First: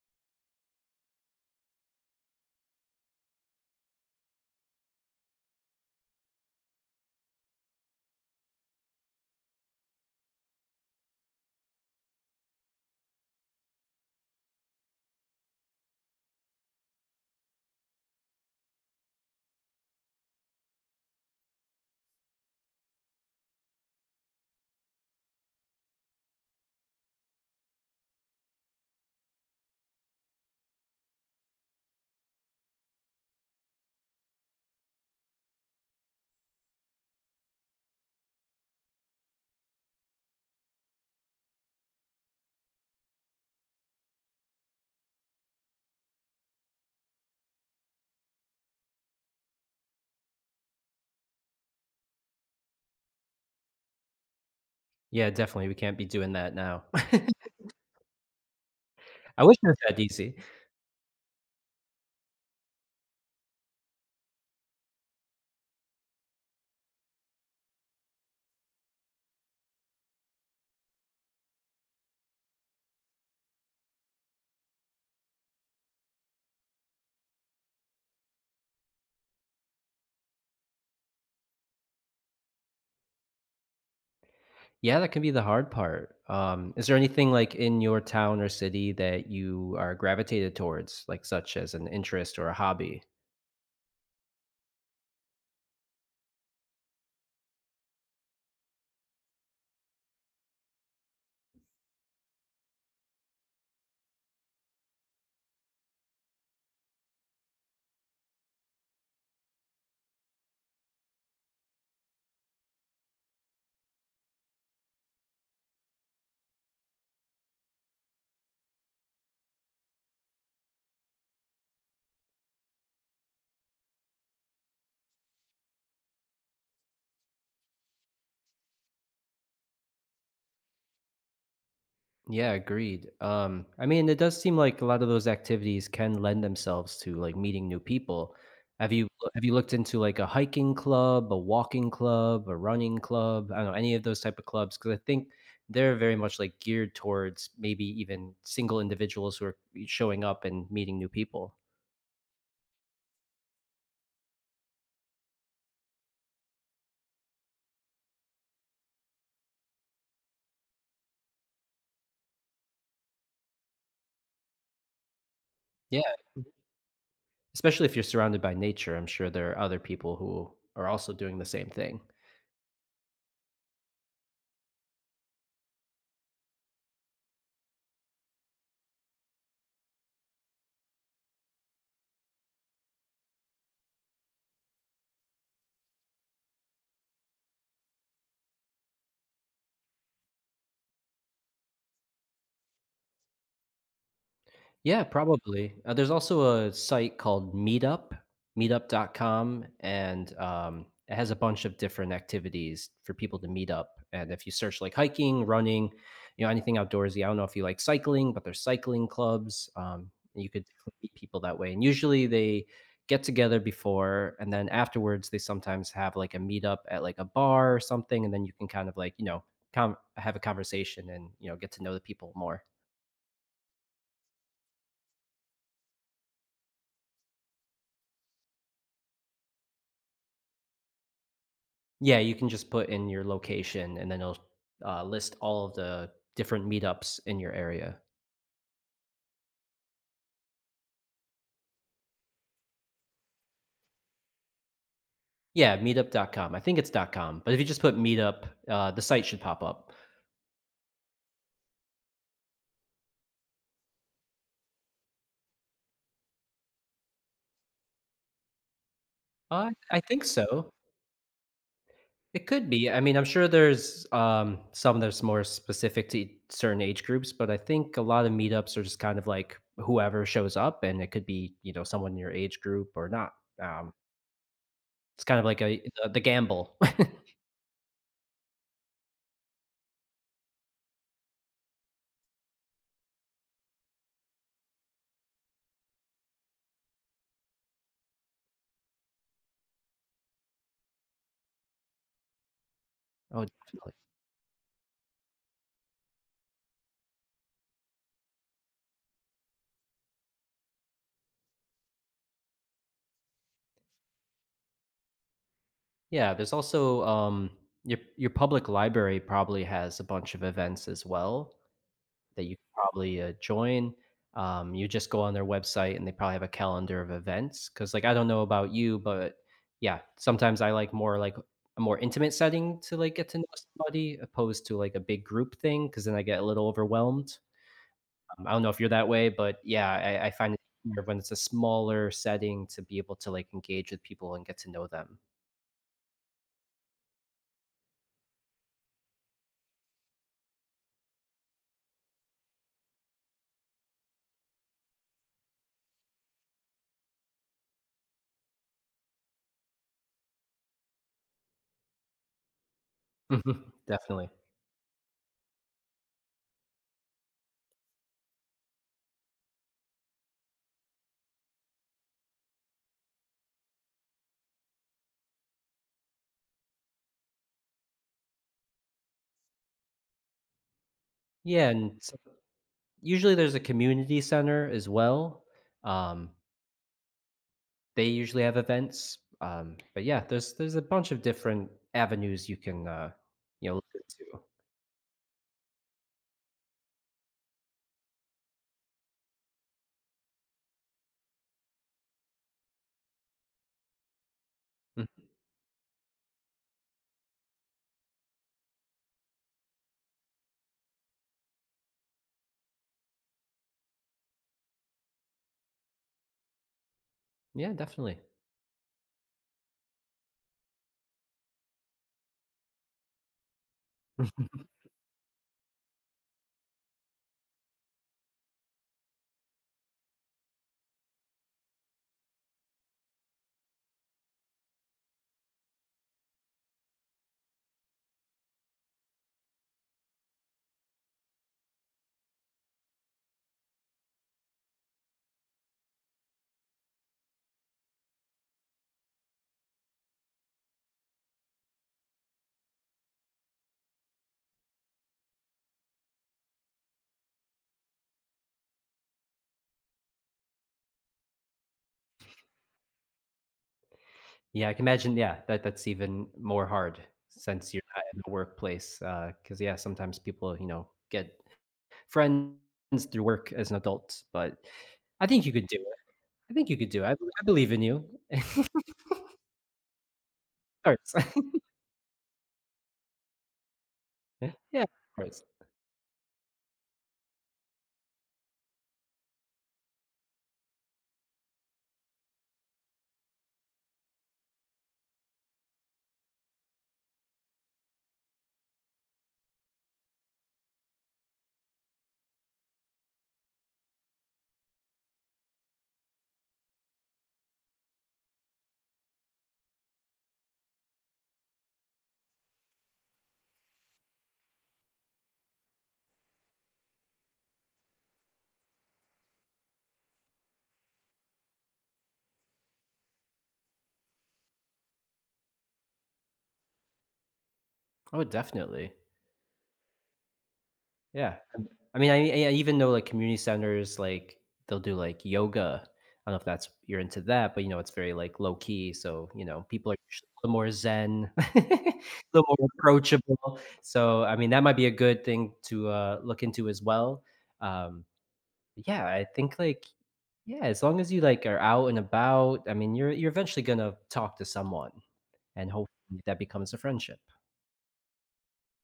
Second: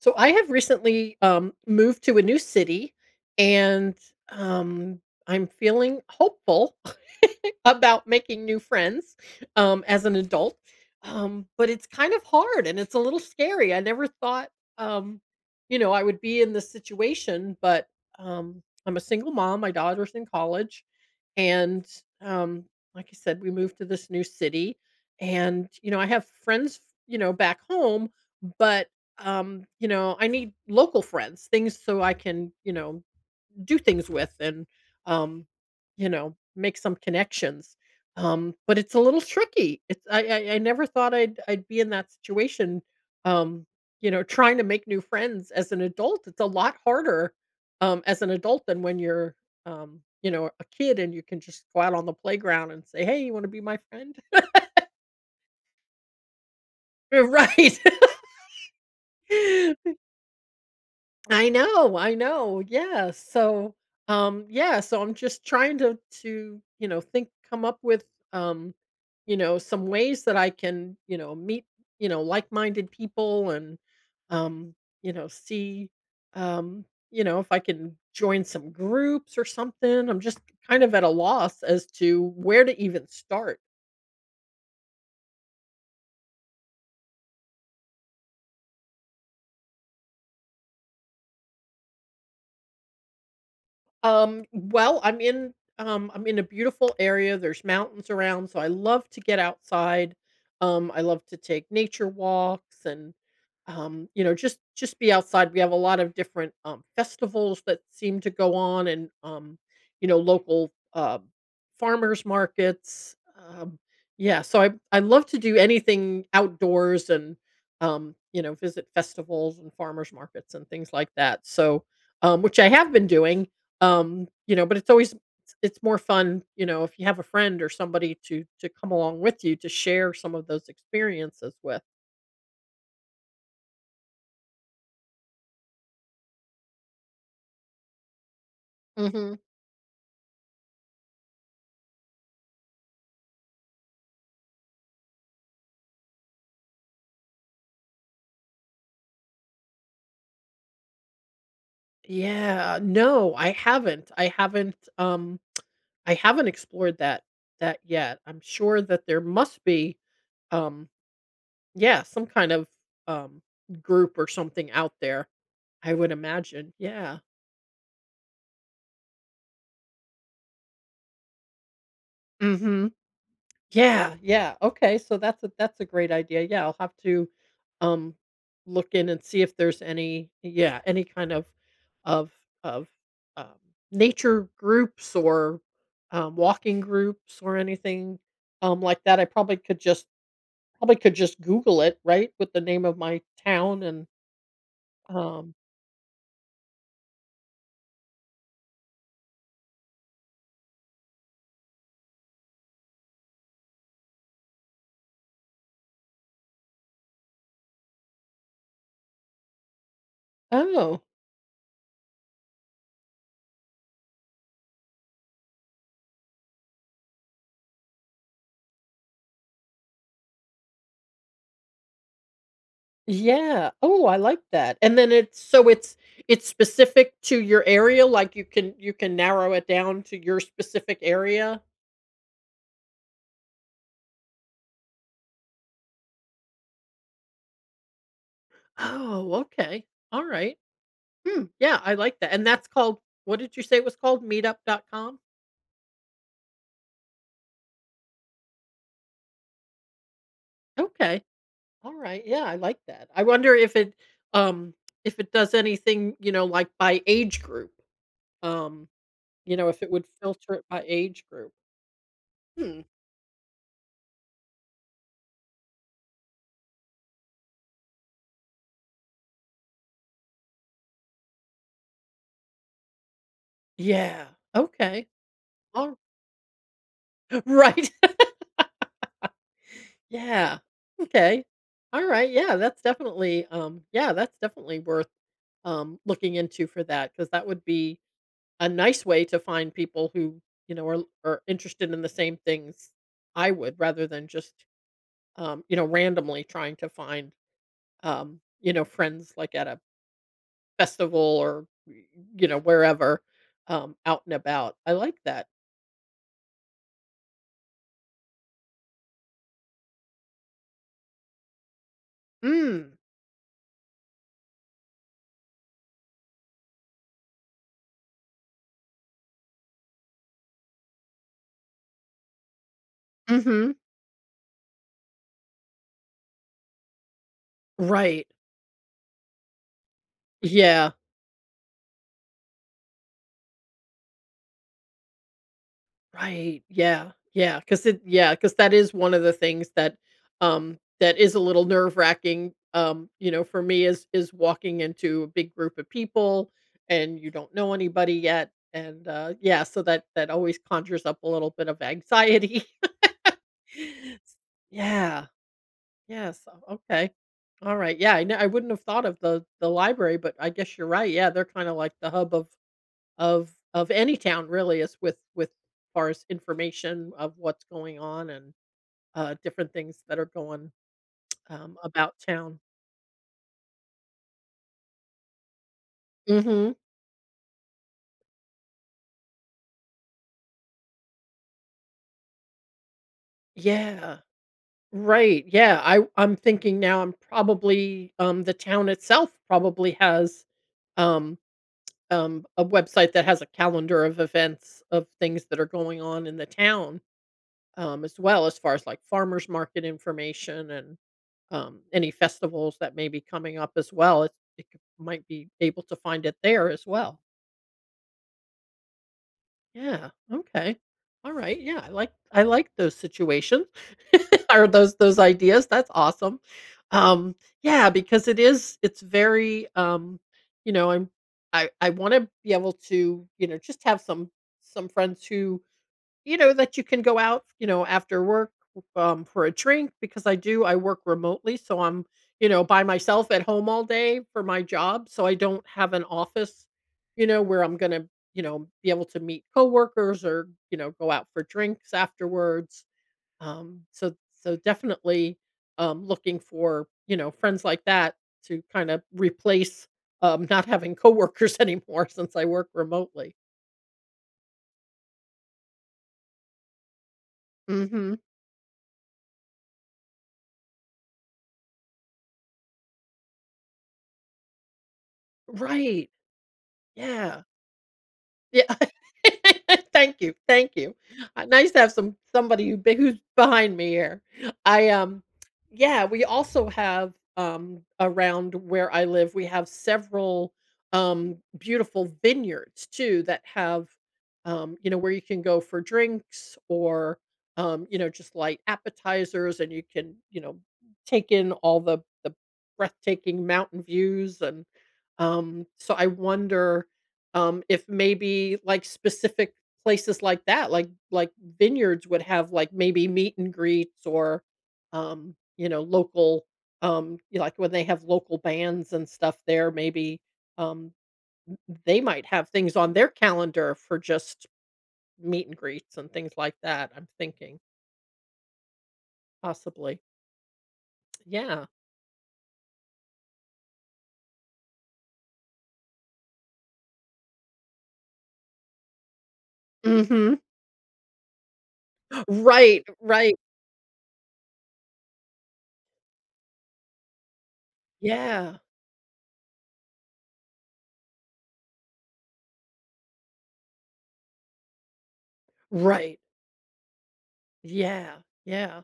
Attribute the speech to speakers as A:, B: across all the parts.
A: So I have recently moved to a new city, and um, I'm feeling hopeful about making new friends as an adult. But it's kind of hard and it's a little scary. I never thought, um, I would be in this situation, but um, I'm a single mom. My daughter's in college, and um, like I said, we moved to this new city, and I have friends, back home, but I need local friends, things so I can, do things with and, um, make some connections. But it's a little tricky. It's I never thought I'd be in that situation. Um, Trying to make new friends as an adult, it's a lot harder as an adult than when you're a kid and you can just go out on the playground and say, "Hey, you want to be my friend?"
B: Yeah, definitely, we can't be doing that now.
A: Right.
B: I wish it was that easy.
A: I know, I know. Yeah. Yeah. So I'm just trying to think, come up with um, some ways that I can meet like minded people and um, see um, if I can join some groups or something. I'm just kind of at a loss as to where to even start.
B: Yeah, that can be the hard part. Is there anything, like, in your town or city that you are gravitated towards, like, such as an interest or a hobby?
A: Well, I'm in a beautiful area, there's mountains around, so I love to get outside. I love to take nature walks and, just be outside. We have a lot of different, festivals that seem to go on and, local, farmers markets. Um, yeah, so I love to do anything outdoors and, visit festivals and farmers markets and things like that. So, which I have been doing but it's always it's more fun, if you have a friend or somebody to come along with you to share some of those experiences with.
B: Yeah, agreed. I mean, it does seem like a lot of those activities can lend themselves to like meeting new people. Have you
A: Mhm.
B: have you looked into like a hiking club, a walking club, a running club? I don't know any of those type of clubs because I think they're very much like geared towards maybe even single individuals who are showing up and meeting new people.
A: Yeah, no, I haven't. I haven't I haven't explored that yet. I'm sure that there must be um yeah, some kind of um group or something out there. I
B: Yeah,
A: would imagine. Yeah.
B: especially if you're surrounded by nature, I'm sure there are other people who are also doing the same thing.
A: Mhm. Yeah, yeah. Okay, so that's a great idea. Yeah, I'll have to um look in and see if there's any yeah, any kind of of um nature groups or walking groups or anything like that. I probably could just google it, right, with the name of my town and
B: Yeah,
A: um
B: probably. There's also a site called Meetup, meetup.com, and it has a bunch of different activities for people to meet up. And if you search like hiking, running, anything outdoorsy. I don't know if you like cycling, but there's cycling clubs. And you could
A: oh,
B: meet people that way. And usually they get together before, and then afterwards they sometimes have like a meetup at like a bar or something, and then you can kind of like have a conversation and get to know the people more.
A: yeah. Oh, I like that. And then it's so it's specific to your area, like you can narrow it down to your specific area?
B: Yeah, you can just put in your location and then it'll list all of the different meetups in your area.
A: Oh, okay. All right. Hmm, yeah, I like that. And that's called what did you say it was called? Meetup.com?
B: Yeah, meetup. Dot com. I think it's dot .com, but if you just put meetup, the site should pop up.
A: Okay. All right. Yeah, I like that. I wonder um if it does anything, like by age group. Um, if it
B: I
A: would
B: think
A: filter it
B: so.
A: by age group.
B: It could
A: Hmm.
B: be. I mean, I'm sure there's some that's more specific to certain age groups, but I think a lot of meetups are just kind of like whoever shows up, and it could be someone in your age group or not. Um,
A: Yeah. Okay.
B: it's kind of like a
A: All
B: the, the gamble. Oh,
A: right. Yeah. Okay. All right. Yeah, that's definitely worth looking into for that because that would be a nice way to find people who, are interested in the same things I would
B: definitely.
A: rather than just randomly trying to find friends like at a festival or y- wherever out and about. I like that.
B: Yeah, there's also your public library probably has a bunch of events as well that you could
A: Mm.
B: probably join. You just go on their website and they probably have a calendar of events. Because like I don't know about you, but yeah, sometimes I like more like a more intimate setting to like get to know
A: Mhm.
B: somebody opposed to like a big group thing. Because then I get a little overwhelmed.
A: Right.
B: I don't know if you're that way, but yeah, I find it
A: Yeah.
B: easier when it's a smaller setting to be able to like engage with people and get to know them.
A: Right, yeah, yeah. Because it yeah. Because that is one of the things that is a little nerve-wracking, for me is walking into a big group of people and you don't know anybody yet, and, yeah, so that that always conjures up a little bit of anxiety.
B: Definitely.
A: Yeah, yes. Okay. Alright, yeah, I kn I wouldn't have thought of the library, but I guess you're right, yeah, they're kinda like the hub of any town really is with far as information of what's going on and different things that are going
B: Yeah,
A: um, about town.
B: usually there's a community center as well. Um,
A: Hmm.
B: they usually have events, but yeah, there's a bunch of different avenues you can look
A: Yeah.
B: into.
A: Right. Yeah. I I'm thinking now. I'm probably the town itself probably has um a website that has a calendar of events of
B: Mm,
A: things that are going on in the town as well as far as like farmers market information and any festivals that may be coming up as well. It c- might be able to find it there as well.
B: yeah, definitely.
A: Yeah. Okay. All right. Yeah. I like those situations or those ideas. That's awesome. Um, yeah, because it is it's very I'm I want to be able to just have some friends who that you can go out, after work, for a drink because I do I work remotely, so I'm, by myself at home all day for my job, so I don't have an office, where I'm gonna, be able to meet coworkers or, go out for drinks afterwards. So so definitely, looking for, friends like that to kind of replace, not having coworkers anymore since I work remotely.
B: Yeah, I can imagine. Yeah, that's even more hard since you're not
A: Mhm.
B: in the workplace. Because yeah, sometimes people get friends through work as an adult, but I think you could do it.
A: Right.
B: I think you could do it. I
A: Yeah.
B: believe in you.
A: Yeah. Thank you, thank you.
B: Of course.
A: Nice to have some somebody who be who's behind me here.
B: Yeah, of
A: I, um
B: course.
A: yeah, we also have, around where I live, we have several, beautiful vineyards too that have, where you can go for drinks or, just light appetizers and you can, take in all the breathtaking mountain views and, so I wonder if maybe like specific places like that, like vineyards would have like maybe meet and greets or local like when they have local bands and stuff there, maybe um they might have things on their calendar for just meet and greets and things like that. I'm thinking
B: Oh, definitely.
A: possibly.
B: Yeah.
A: Yeah.
B: I mean, I even know like community centers, like they'll do like yoga. I don't know if that's you're into that, but it's very like low key. So, people are usually
A: Mhm.
B: a little more zen, a little more
A: Right, right.
B: approachable. So, I mean, that might be a good thing to look into as well. Um,
A: Yeah.
B: yeah, I think like, yeah, as long as you like are out and about. I mean, you're eventually gonna talk to someone and
A: Right.
B: hopefully that becomes a friendship.
A: Yeah. Yeah.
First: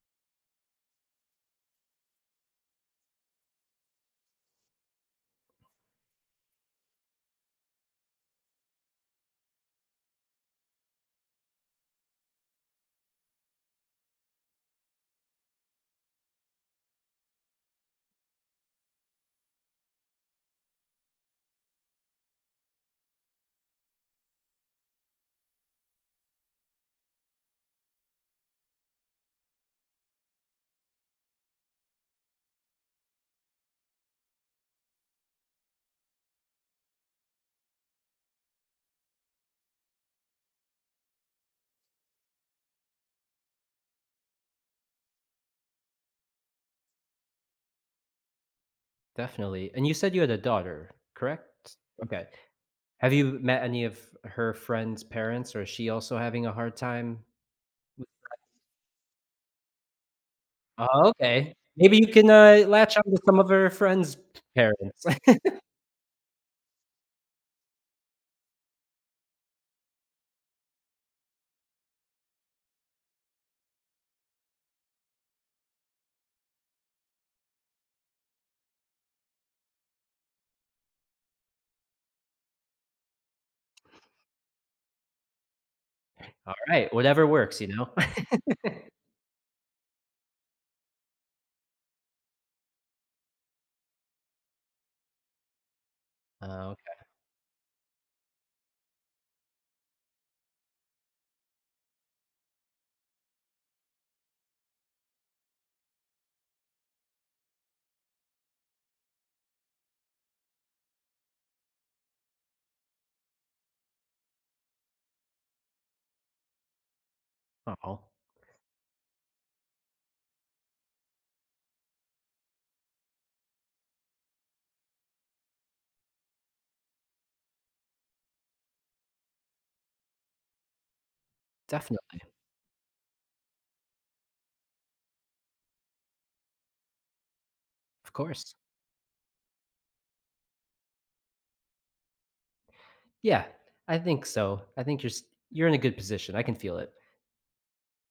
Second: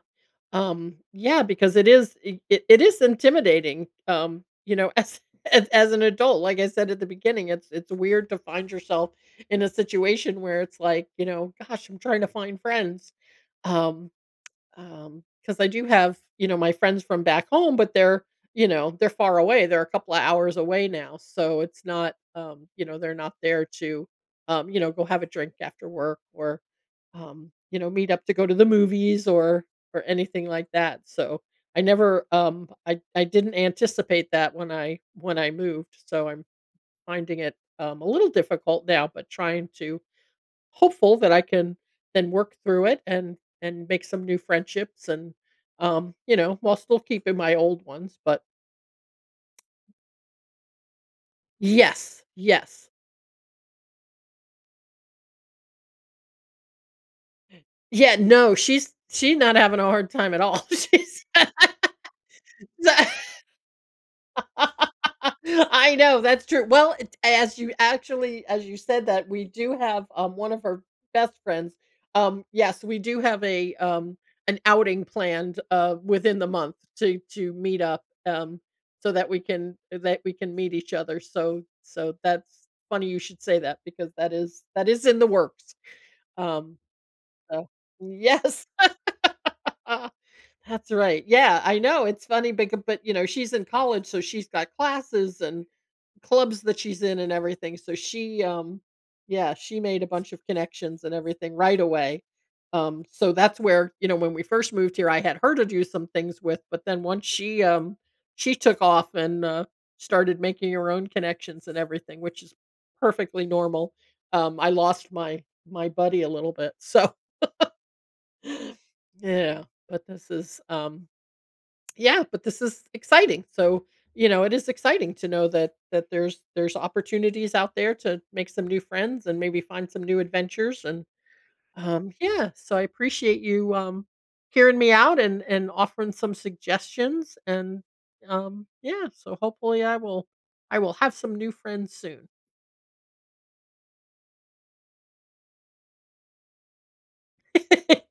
A: Yeah, because it is it it it is intimidating, as as an adult, like I said at the beginning, it's weird to find yourself in a situation where it's like, gosh, I'm trying to find friends. Um, Because I do have, my friends from back home, but they're, they're far away. They're a couple of hours away now, so it's not, they're not there to, go have a drink after work or, meet up to go to the movies or anything like that. So I never, I didn't anticipate that when I moved. So I'm finding it a little difficult now, but trying to hopeful that I can then work through it and make some new friendships and, while still keeping my old ones, but
B: Definitely. And you said you had a daughter, correct?
A: yes,
B: Okay.
A: yes.
B: Have you met any of her friends' parents, or is she also having a hard time?
A: Yeah, no, she's not having a hard time at all.
B: Oh,
A: She's
B: okay. Maybe you can, latch on to some of her friends' parents.
A: I know, that's true. Well, it- as you actually as you said that, we do have one of her best friends. Yes, we do have a an outing planned within the month to meet up so that we can meet each other. So so that's funny you should say that because that is in the works.
B: All
A: Um
B: right, whatever works, you
A: so
B: know?
A: yes. That's right. Yeah, I know. It's funny because but you know, she's in college so she's got classes and clubs
B: Oh,
A: that she's
B: okay.
A: in and everything. So she yeah, she made a bunch of connections and everything right away. So that's where, when we first moved here I had her to do some things with, but then once she took off and started making her own connections and everything, which is perfectly normal. I lost my my buddy a little bit. So
B: Oh,
A: yeah, but this is yeah, but this is exciting. So, it is exciting to know that that there's opportunities out there to make some new friends and maybe find some new adventures and
B: definitely,
A: yeah, so I appreciate you hearing me out and offering some suggestions and
B: of course.
A: um yeah, so hopefully I will have some new friends soon.
B: Yeah, I think so. I think you're in a good position, I can feel it.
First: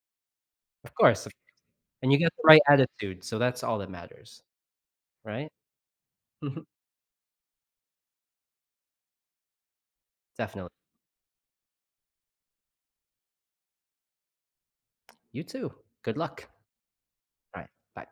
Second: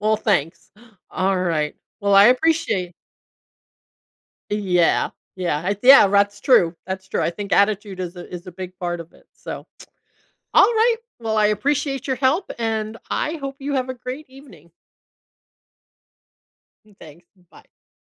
A: Well, thanks.
B: Of course,
A: All right.
B: and
A: Well,
B: you
A: I
B: got the right
A: appreciate
B: attitude, so that's all that matters,
A: yeah.
B: right?
A: Yeah, I, yeah, that's true. That's true. I think attitude is a big part of it. So, all
B: Definitely.
A: right. Well, I appreciate your help and I hope you have a great evening.
B: You too. Good luck.
A: Thanks. Bye.
B: Alright, bye.